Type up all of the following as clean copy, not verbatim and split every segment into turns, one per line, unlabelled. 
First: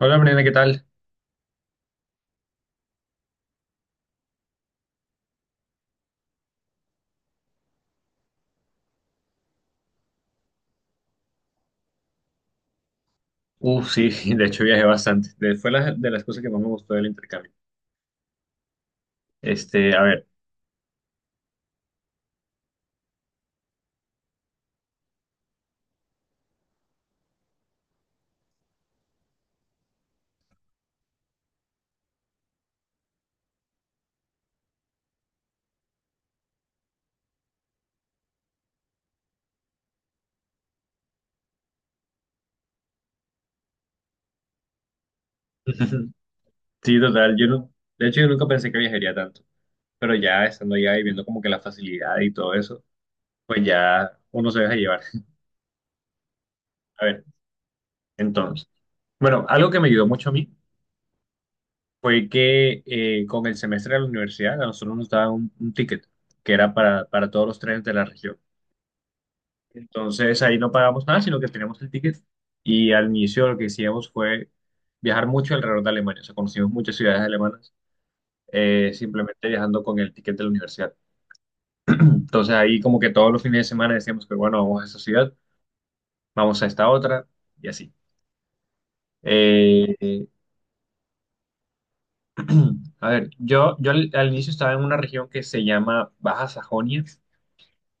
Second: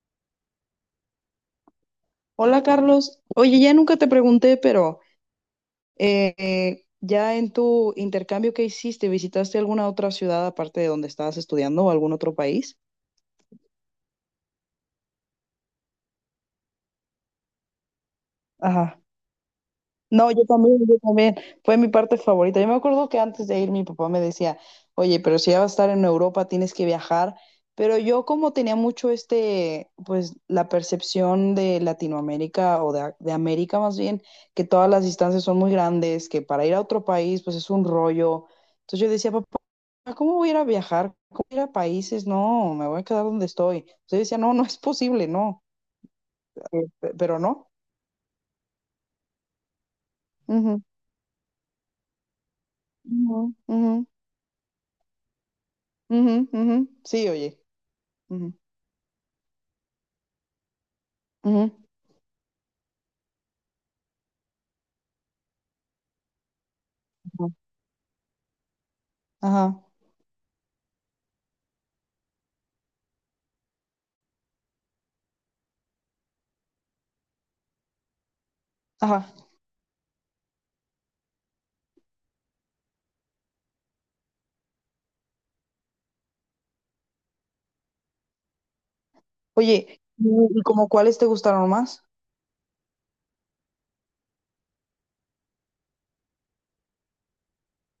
Hola, Mariana, ¿qué tal?
Hola Carlos, oye, ya nunca te pregunté, pero ya en tu intercambio que hiciste, ¿visitaste alguna otra ciudad aparte de donde estabas estudiando o algún otro país?
Uf, sí, de hecho viajé bastante. De las cosas que más me gustó del intercambio.
Ajá.
Este, a ver.
No, yo también, yo también. Fue mi parte favorita. Yo me acuerdo que antes de ir mi papá me decía, oye, pero si ya vas a estar en Europa, tienes que viajar. Pero yo como tenía mucho este, pues la percepción de Latinoamérica o de América más bien, que todas las distancias son muy grandes, que para ir a otro país, pues es un rollo. Entonces yo decía, papá, ¿cómo voy a ir a viajar? ¿Cómo voy a ir a países? No, me voy a quedar donde estoy. Entonces yo decía, no, no es posible, no.
Sí, total,
Pero
yo
no.
no, de hecho yo nunca pensé que viajaría tanto, pero ya estando
Ujú,
allá y viendo como que la facilidad y todo eso,
ujú,
pues
ujú.
ya uno se deja llevar.
Ujú, ujú.
A ver,
Sí, oye. Ujú,
entonces, bueno, algo que me ayudó mucho a mí
ujú,
fue que con el semestre de la universidad a nosotros nos daban un ticket que era para todos
ujú.
los trenes de la región.
Ajá,
Entonces ahí no pagamos nada, sino que teníamos el ticket y al inicio lo que hicimos fue viajar mucho alrededor de Alemania, o sea, conocimos muchas ciudades alemanas
ajá.
simplemente viajando con el ticket de la universidad. Entonces ahí como que todos los fines de semana decíamos que bueno, vamos a esta ciudad, vamos a esta otra y así. Eh,
Oye,
eh,
¿y como cuáles te gustaron más?
a ver, yo al inicio estaba en una región que se llama Baja Sajonia,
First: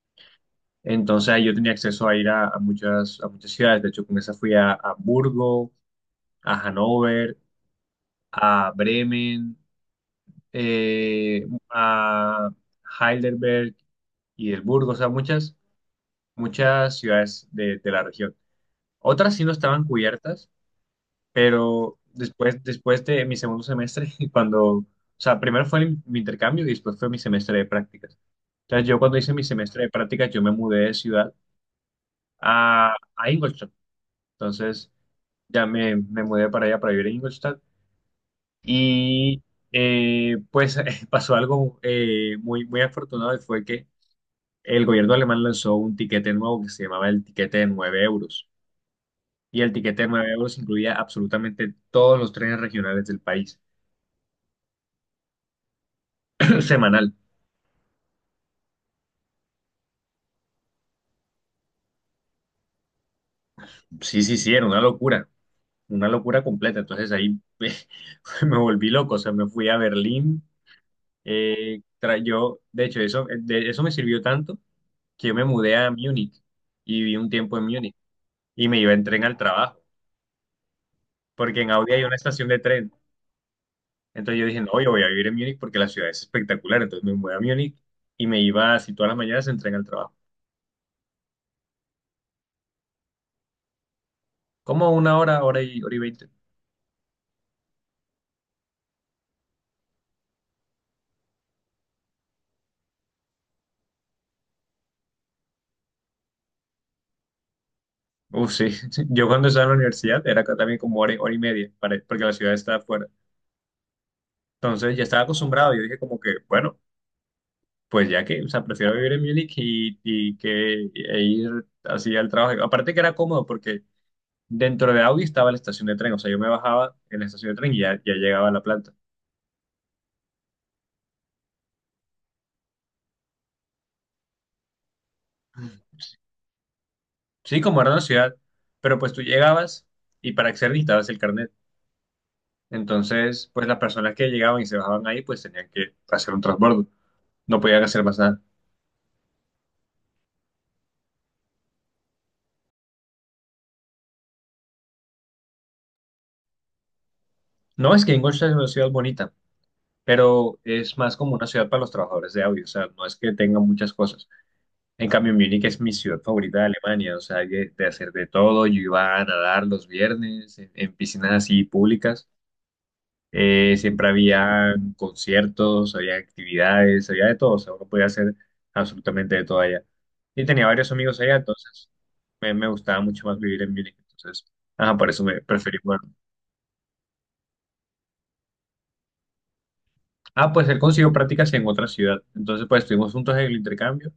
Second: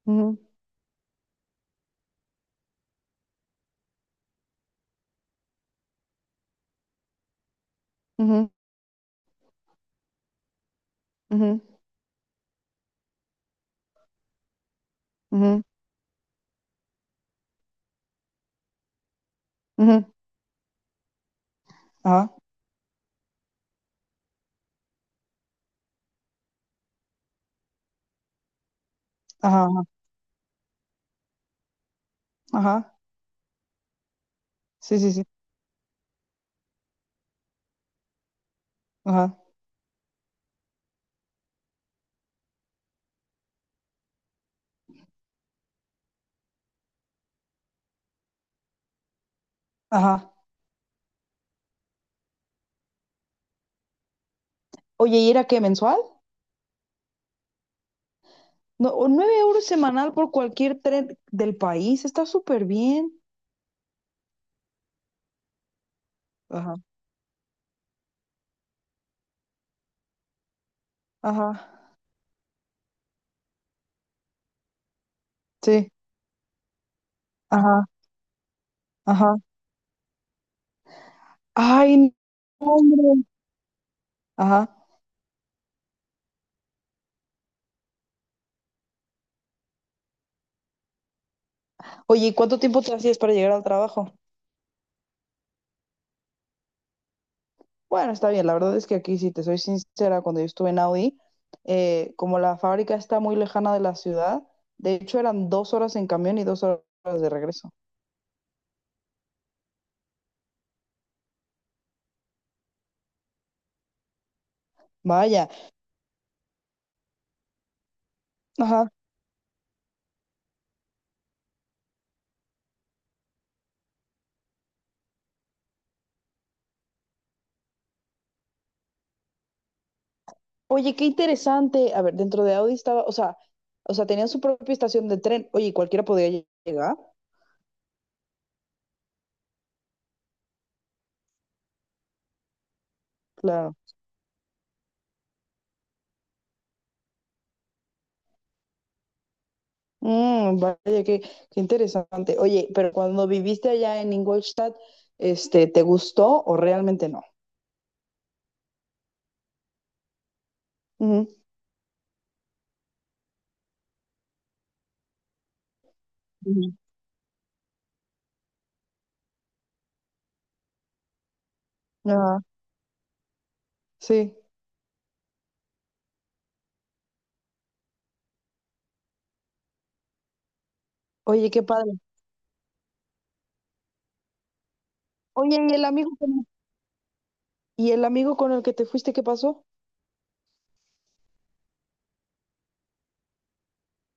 Ujú,
entonces ahí yo tenía acceso a ir a muchas ciudades, de hecho con esa fui a Hamburgo, a Hannover,
ujú,
a Bremen,
ujú,
a Heidelberg y el Burgo, o sea, muchas,
ujú,
muchas ciudades de la región. Otras sí no estaban
ujú.
cubiertas, pero
Ajá,
después, después de mi segundo semestre, cuando, o sea, primero fue mi intercambio y después fue mi semestre de prácticas. Entonces yo cuando hice mi
ajá, ajá.
semestre de prácticas, yo me mudé de ciudad a Ingolstadt. Entonces
Sí, sí, sí.
ya me mudé para allá, para vivir en Ingolstadt.
Ajá,
Y pues pasó algo muy, muy afortunado y fue que el gobierno alemán lanzó un tiquete nuevo que se llamaba el tiquete de 9 euros. Y el tiquete de 9
ajá.
euros incluía absolutamente todos los trenes regionales del país.
Oye, ¿y era qué, mensual?
Semanal.
No, o 9 euros semanal por cualquier tren del país. Está súper bien.
Sí, sí, sí, era una locura
Ajá,
completa. Entonces ahí me volví loco, o sea, me fui a Berlín.
ajá.
Tra- yo, de hecho, eso, de- Eso me sirvió tanto que yo me mudé a
Sí,
Múnich y viví un tiempo en
ajá,
Múnich y me iba en tren al
ajá.
trabajo, porque en Audi
Ay,
hay
no,
una estación de tren.
hombre.
Entonces yo dije,
Ajá.
no, yo voy a vivir en Múnich porque la ciudad es espectacular. Entonces me voy a Múnich y me iba así todas las mañanas en tren al trabajo.
Oye, ¿y cuánto tiempo te hacías para llegar al trabajo?
Como una hora, hora y 20.
Bueno, está bien, la verdad es que aquí, si te soy sincera, cuando yo estuve en Audi, como la fábrica está muy lejana de la ciudad, de hecho eran 2 horas en camión y 2 horas de regreso.
Uf, sí. Yo cuando estaba en la universidad era acá también como hora y media, porque la ciudad estaba afuera. Entonces ya estaba
Vaya,
acostumbrado. Yo dije como que, bueno, pues ya que, o sea,
ajá.
prefiero vivir en Múnich y que e ir así al trabajo. Aparte que era cómodo porque dentro de Audi estaba la estación de tren. O sea, yo me bajaba en la estación de tren y ya, ya llegaba a la planta.
Oye, qué interesante. A ver, dentro de Audi estaba, o sea, tenían su propia estación de tren. Oye, ¿y cualquiera podía llegar,
Sí, como era una ciudad, pero pues tú llegabas y para acceder necesitabas el carnet. Entonces, pues
claro.
las personas que llegaban y se bajaban ahí, pues tenían que hacer un transbordo. No podían hacer más nada.
Mm, vaya, qué, qué interesante. Oye, pero cuando viviste allá en Ingolstadt, este, ¿te gustó o realmente no?
No es que Ingolstadt es una ciudad bonita, pero es más
Ujú.
como una ciudad para los trabajadores de audio. O sea, no es que tenga muchas cosas. En cambio, Múnich es mi ciudad favorita de
Ujú.
Alemania. O sea, hay de hacer de todo. Yo iba a nadar los viernes en piscinas así públicas.
Ajá,
Siempre
sí.
había conciertos, había actividades, había de todo, o sea, uno podía hacer absolutamente de todo allá. Y tenía varios amigos allá,
Oye, qué
entonces
padre.
me gustaba mucho más vivir en Múnich, entonces, ajá, por eso me
Oye, ¿y
preferí
el amigo
mudarme.
con, y el amigo con el que te fuiste, qué pasó?
Ah, pues él consiguió prácticas en otra ciudad, entonces pues estuvimos juntos en el intercambio,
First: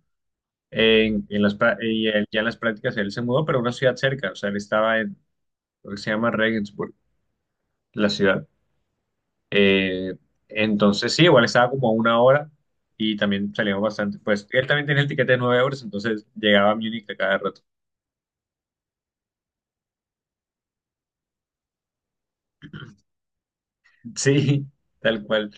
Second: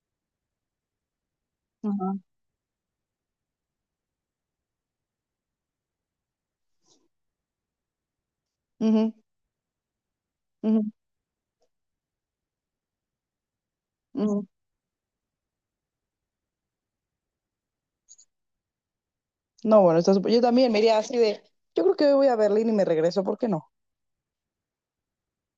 en las, prá- y
Ajá.
él- ya en las prácticas él se mudó, pero a una ciudad cerca, o sea, él estaba en lo que se llama Regensburg, la ciudad.
Ujú,
Eh,
ujú,
entonces, sí, igual estaba como a una hora y también salíamos bastante. Pues
ujú.
él también tenía el tiquete de 9 euros, entonces llegaba a Múnich a cada rato.
No, bueno, está súper- Yo también me iría así de, yo creo que hoy voy a Berlín y me regreso, ¿por qué no?
Sí, tal cual.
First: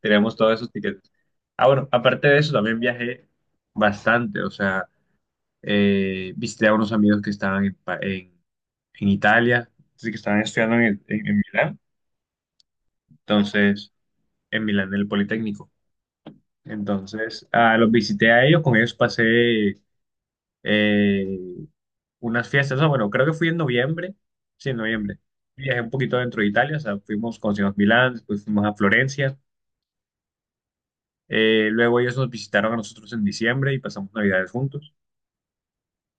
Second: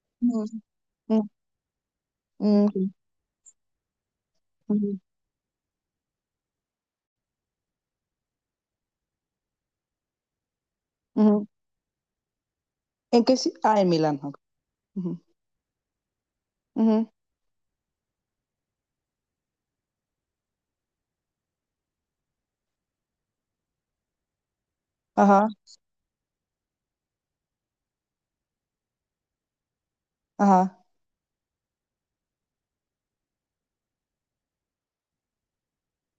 Teníamos
Mm,
todos esos tiquetes.
Mm,
Ah, bueno, aparte de eso,
mm,
también
sí,
viajé bastante. O sea,
ujú,
visité a unos amigos que estaban en Italia, sí, que estaban estudiando en
ujú.
Milán.
¿En qué? Ah, en
Entonces,
Milán. Ok.
en Milán, en el
Ujú,
Politécnico.
ujú.
Entonces, ah, los visité a ellos, con ellos pasé eh, unas fiestas. No, bueno, creo que fui en noviembre. Sí, en noviembre.
Ajá,
Viajé un poquito dentro de Italia, o sea, fuimos, conocimos Milán, después fuimos a Florencia.
ajá.
Luego ellos nos visitaron a nosotros en diciembre y pasamos Navidades juntos.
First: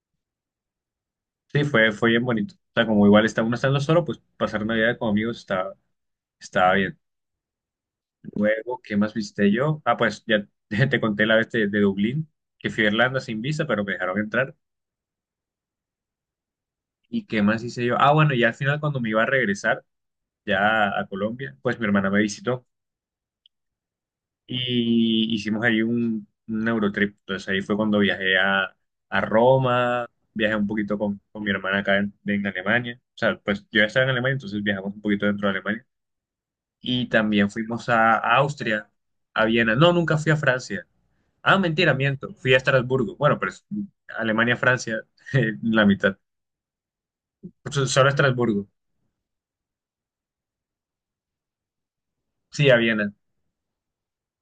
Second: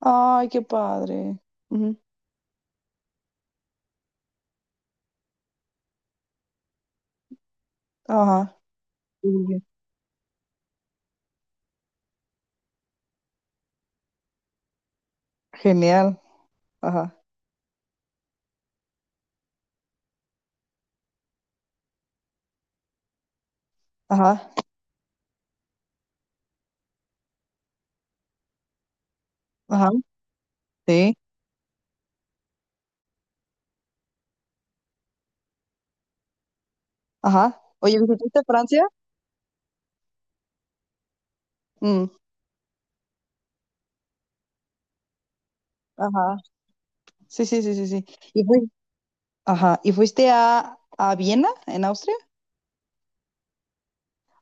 Ay, qué padre.
Sí, fue,
Ujú,
fue bien bonito. O sea, como igual está, uno estando solo, pues pasar Navidad con amigos estaba, estaba bien.
Ajá.
Luego, ¿qué más visité
Sí.
yo? Ah, pues ya te conté la vez de Dublín, que fui a Irlanda sin visa, pero me dejaron entrar.
Genial. Ajá,
¿Y qué más hice yo? Ah, bueno, ya al final cuando me iba a regresar ya a Colombia, pues mi hermana me visitó.
ajá,
Y hicimos ahí un Eurotrip. Entonces ahí fue cuando viajé a
ajá,
Roma, viajé un poquito
sí,
con mi hermana acá en Alemania. O sea, pues yo ya estaba en Alemania, entonces viajamos un poquito dentro de Alemania. Y también
ajá.
fuimos
Oye,
a
¿visitaste Francia?
Austria, a Viena. No, nunca fui a Francia. Ah, mentira,
Mm,
miento. Fui a Estrasburgo. Bueno, pero es Alemania, Francia, la mitad.
ajá. Sí, sí, sí, sí, sí.
Solo a
Y
Estrasburgo.
fuiste Ajá. ¿Y fuiste a Viena, en Austria?
Sí, a Viena.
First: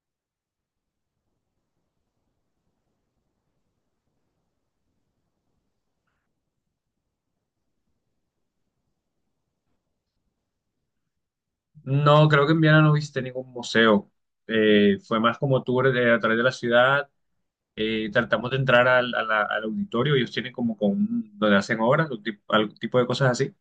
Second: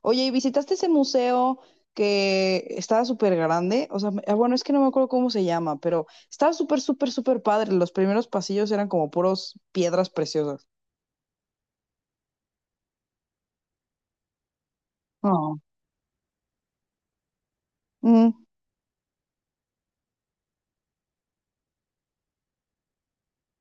Oye, ¿y visitaste ese museo que estaba súper grande? O sea, me- ah, bueno, es que no me acuerdo cómo se llama, pero estaba súper, súper, súper padre. Los primeros pasillos eran como puros piedras preciosas.
No, creo que en Viena no visité ningún museo. Fue más
Oh.
como tour a través de la ciudad,
Mm,
tratamos de entrar al, al auditorio, ellos tienen como con donde hacen obras, algún tipo de cosas así.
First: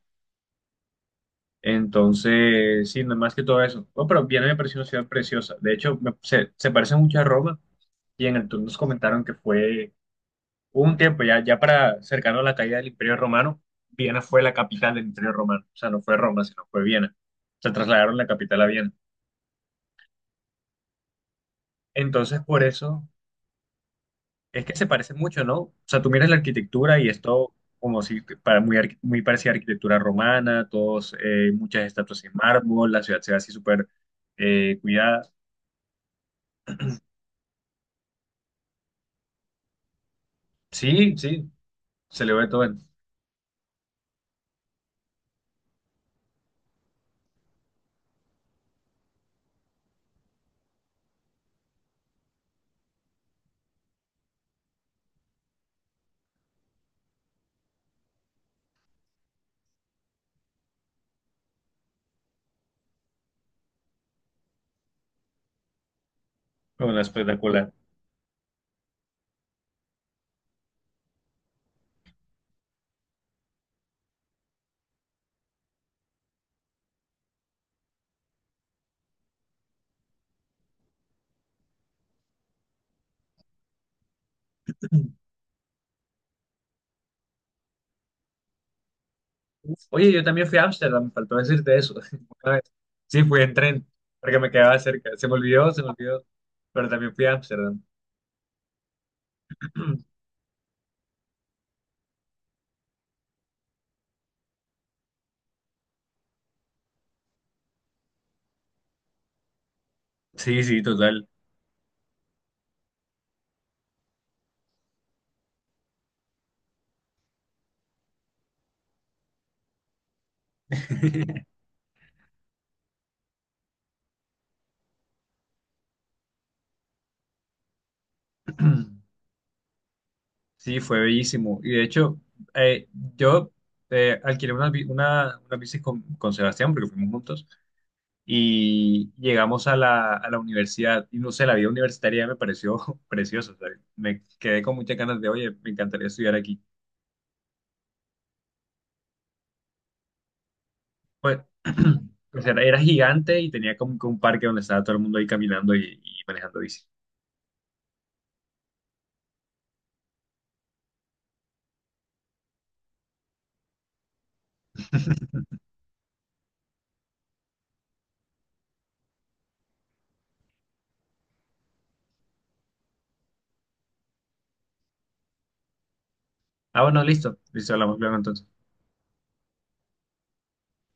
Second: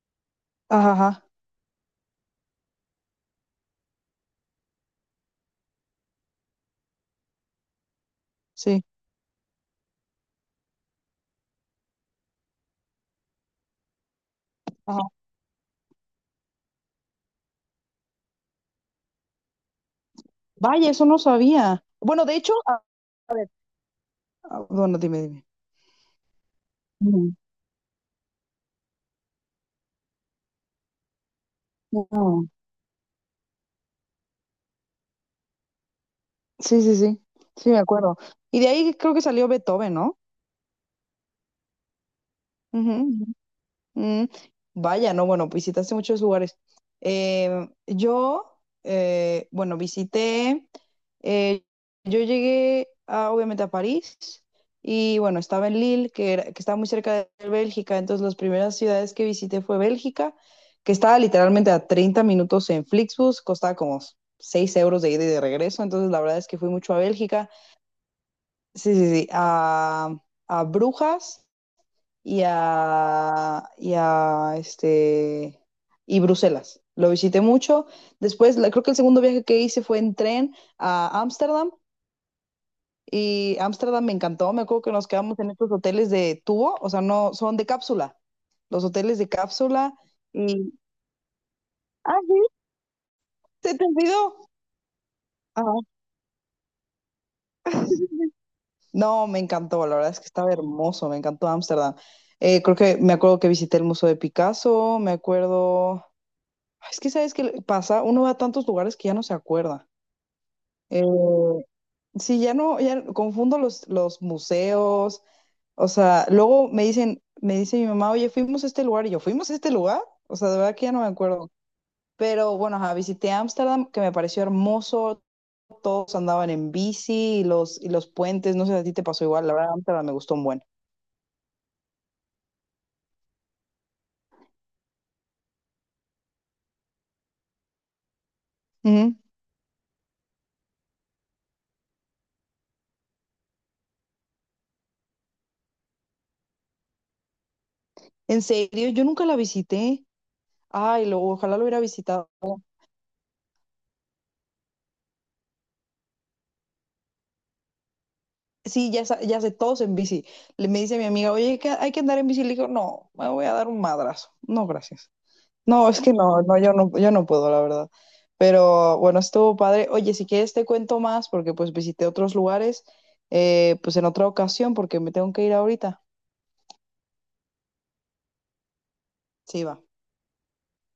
ajá, ajá,
Entonces, sí, no más que todo eso. Bueno, pero Viena me pareció una ciudad preciosa. De hecho, se, se parece mucho a Roma y en el tour nos
sí.
comentaron que fue hubo un tiempo ya, ya para cercano a la caída del Imperio Romano, Viena fue la capital
Ajá.
del Imperio Romano. O sea, no fue Roma, sino fue Viena. Se trasladaron la capital a Viena.
Vaya, eso no sabía. Bueno, de
Entonces,
hecho,
por
ah,
eso es
ah,
que se
bueno,
parece
dime,
mucho,
dime.
¿no? O sea, tú miras la arquitectura y es
Mm,
todo como si para muy, muy parecida a arquitectura romana, todos, muchas estatuas en
no.
mármol, la ciudad se ve así súper cuidada.
Sí, sí, sí. Sí, me acuerdo. Y de ahí creo que salió Beethoven, no.
Sí, sí, se le ve todo
Ujú. Mm, vaya, no, bueno, visitaste muchos lugares. Eh, yo, bueno, visité, eh, yo llegué a, obviamente a París y bueno, estaba en Lille, que, que está muy cerca de Bélgica, entonces las primeras ciudades que visité fue Bélgica, que estaba literalmente a 30 minutos en Flixbus, costaba como 6 euros de ida y de regreso, entonces la verdad es que fui
en
mucho a
la
Bélgica,
espectacular.
sí, sí, sí, a Brujas y a y Bruselas. Lo visité mucho. Después, creo que el segundo viaje que hice fue en tren a Ámsterdam y Ámsterdam me encantó. Me acuerdo que nos quedamos en estos hoteles de tubo, o sea, no son de cápsula, los hoteles de
Uf.
cápsula
Oye, yo también fui a
y
Ámsterdam, me faltó decirte eso.
ah, sí,
Una vez. Sí, fui en
se te
tren, porque
olvidó.
me quedaba cerca.
Ajá.
Se me olvidó, pero también fui a Ámsterdam.
No, me encantó, la verdad es que estaba hermoso, me encantó Ámsterdam. Creo que me acuerdo que visité el Museo de Picasso, me acuerdo. Es que sabes que pasa, uno va a tantos lugares que ya no se acuerda.
Sí, sí, total.
Eh, sí, ya no, ya confundo los museos. O sea, luego me dicen, me dice mi mamá, oye, fuimos a este lugar y yo, ¿fuimos a este lugar? O sea, de verdad que ya no me acuerdo. Pero bueno, ajá, visité Ámsterdam, que me pareció hermoso, todos andaban en bici y los puentes, no sé si a ti te pasó igual, la verdad, Ámsterdam me gustó un buen.
Sí, fue bellísimo. Y de hecho, eh, yo alquilé una bici con Sebastián, porque fuimos juntos, y
Ujú.
llegamos a la universidad. Y no sé, la vida universitaria me pareció preciosa. O Me quedé con muchas ganas de, oye, me encantaría estudiar aquí.
En serio, yo nunca la visité. Ay, lo,
Pues,
ojalá lo hubiera visitado.
o sea, era gigante y tenía como que un parque donde estaba todo el mundo ahí caminando y manejando bici.
Sí, ya, ya sé, todos en bici. Le me dice mi amiga, oye, que hay que andar en bici. Le digo, no, me voy a dar un madrazo. No, gracias. No, es que no, no, yo no puedo, la verdad. Pero bueno, estuvo padre. Oye, si quieres te cuento más, porque pues visité otros lugares, pues en otra ocasión, porque me tengo que ir ahorita.
Ah, bueno, listo. Listo, hablamos luego entonces.
Sí, va.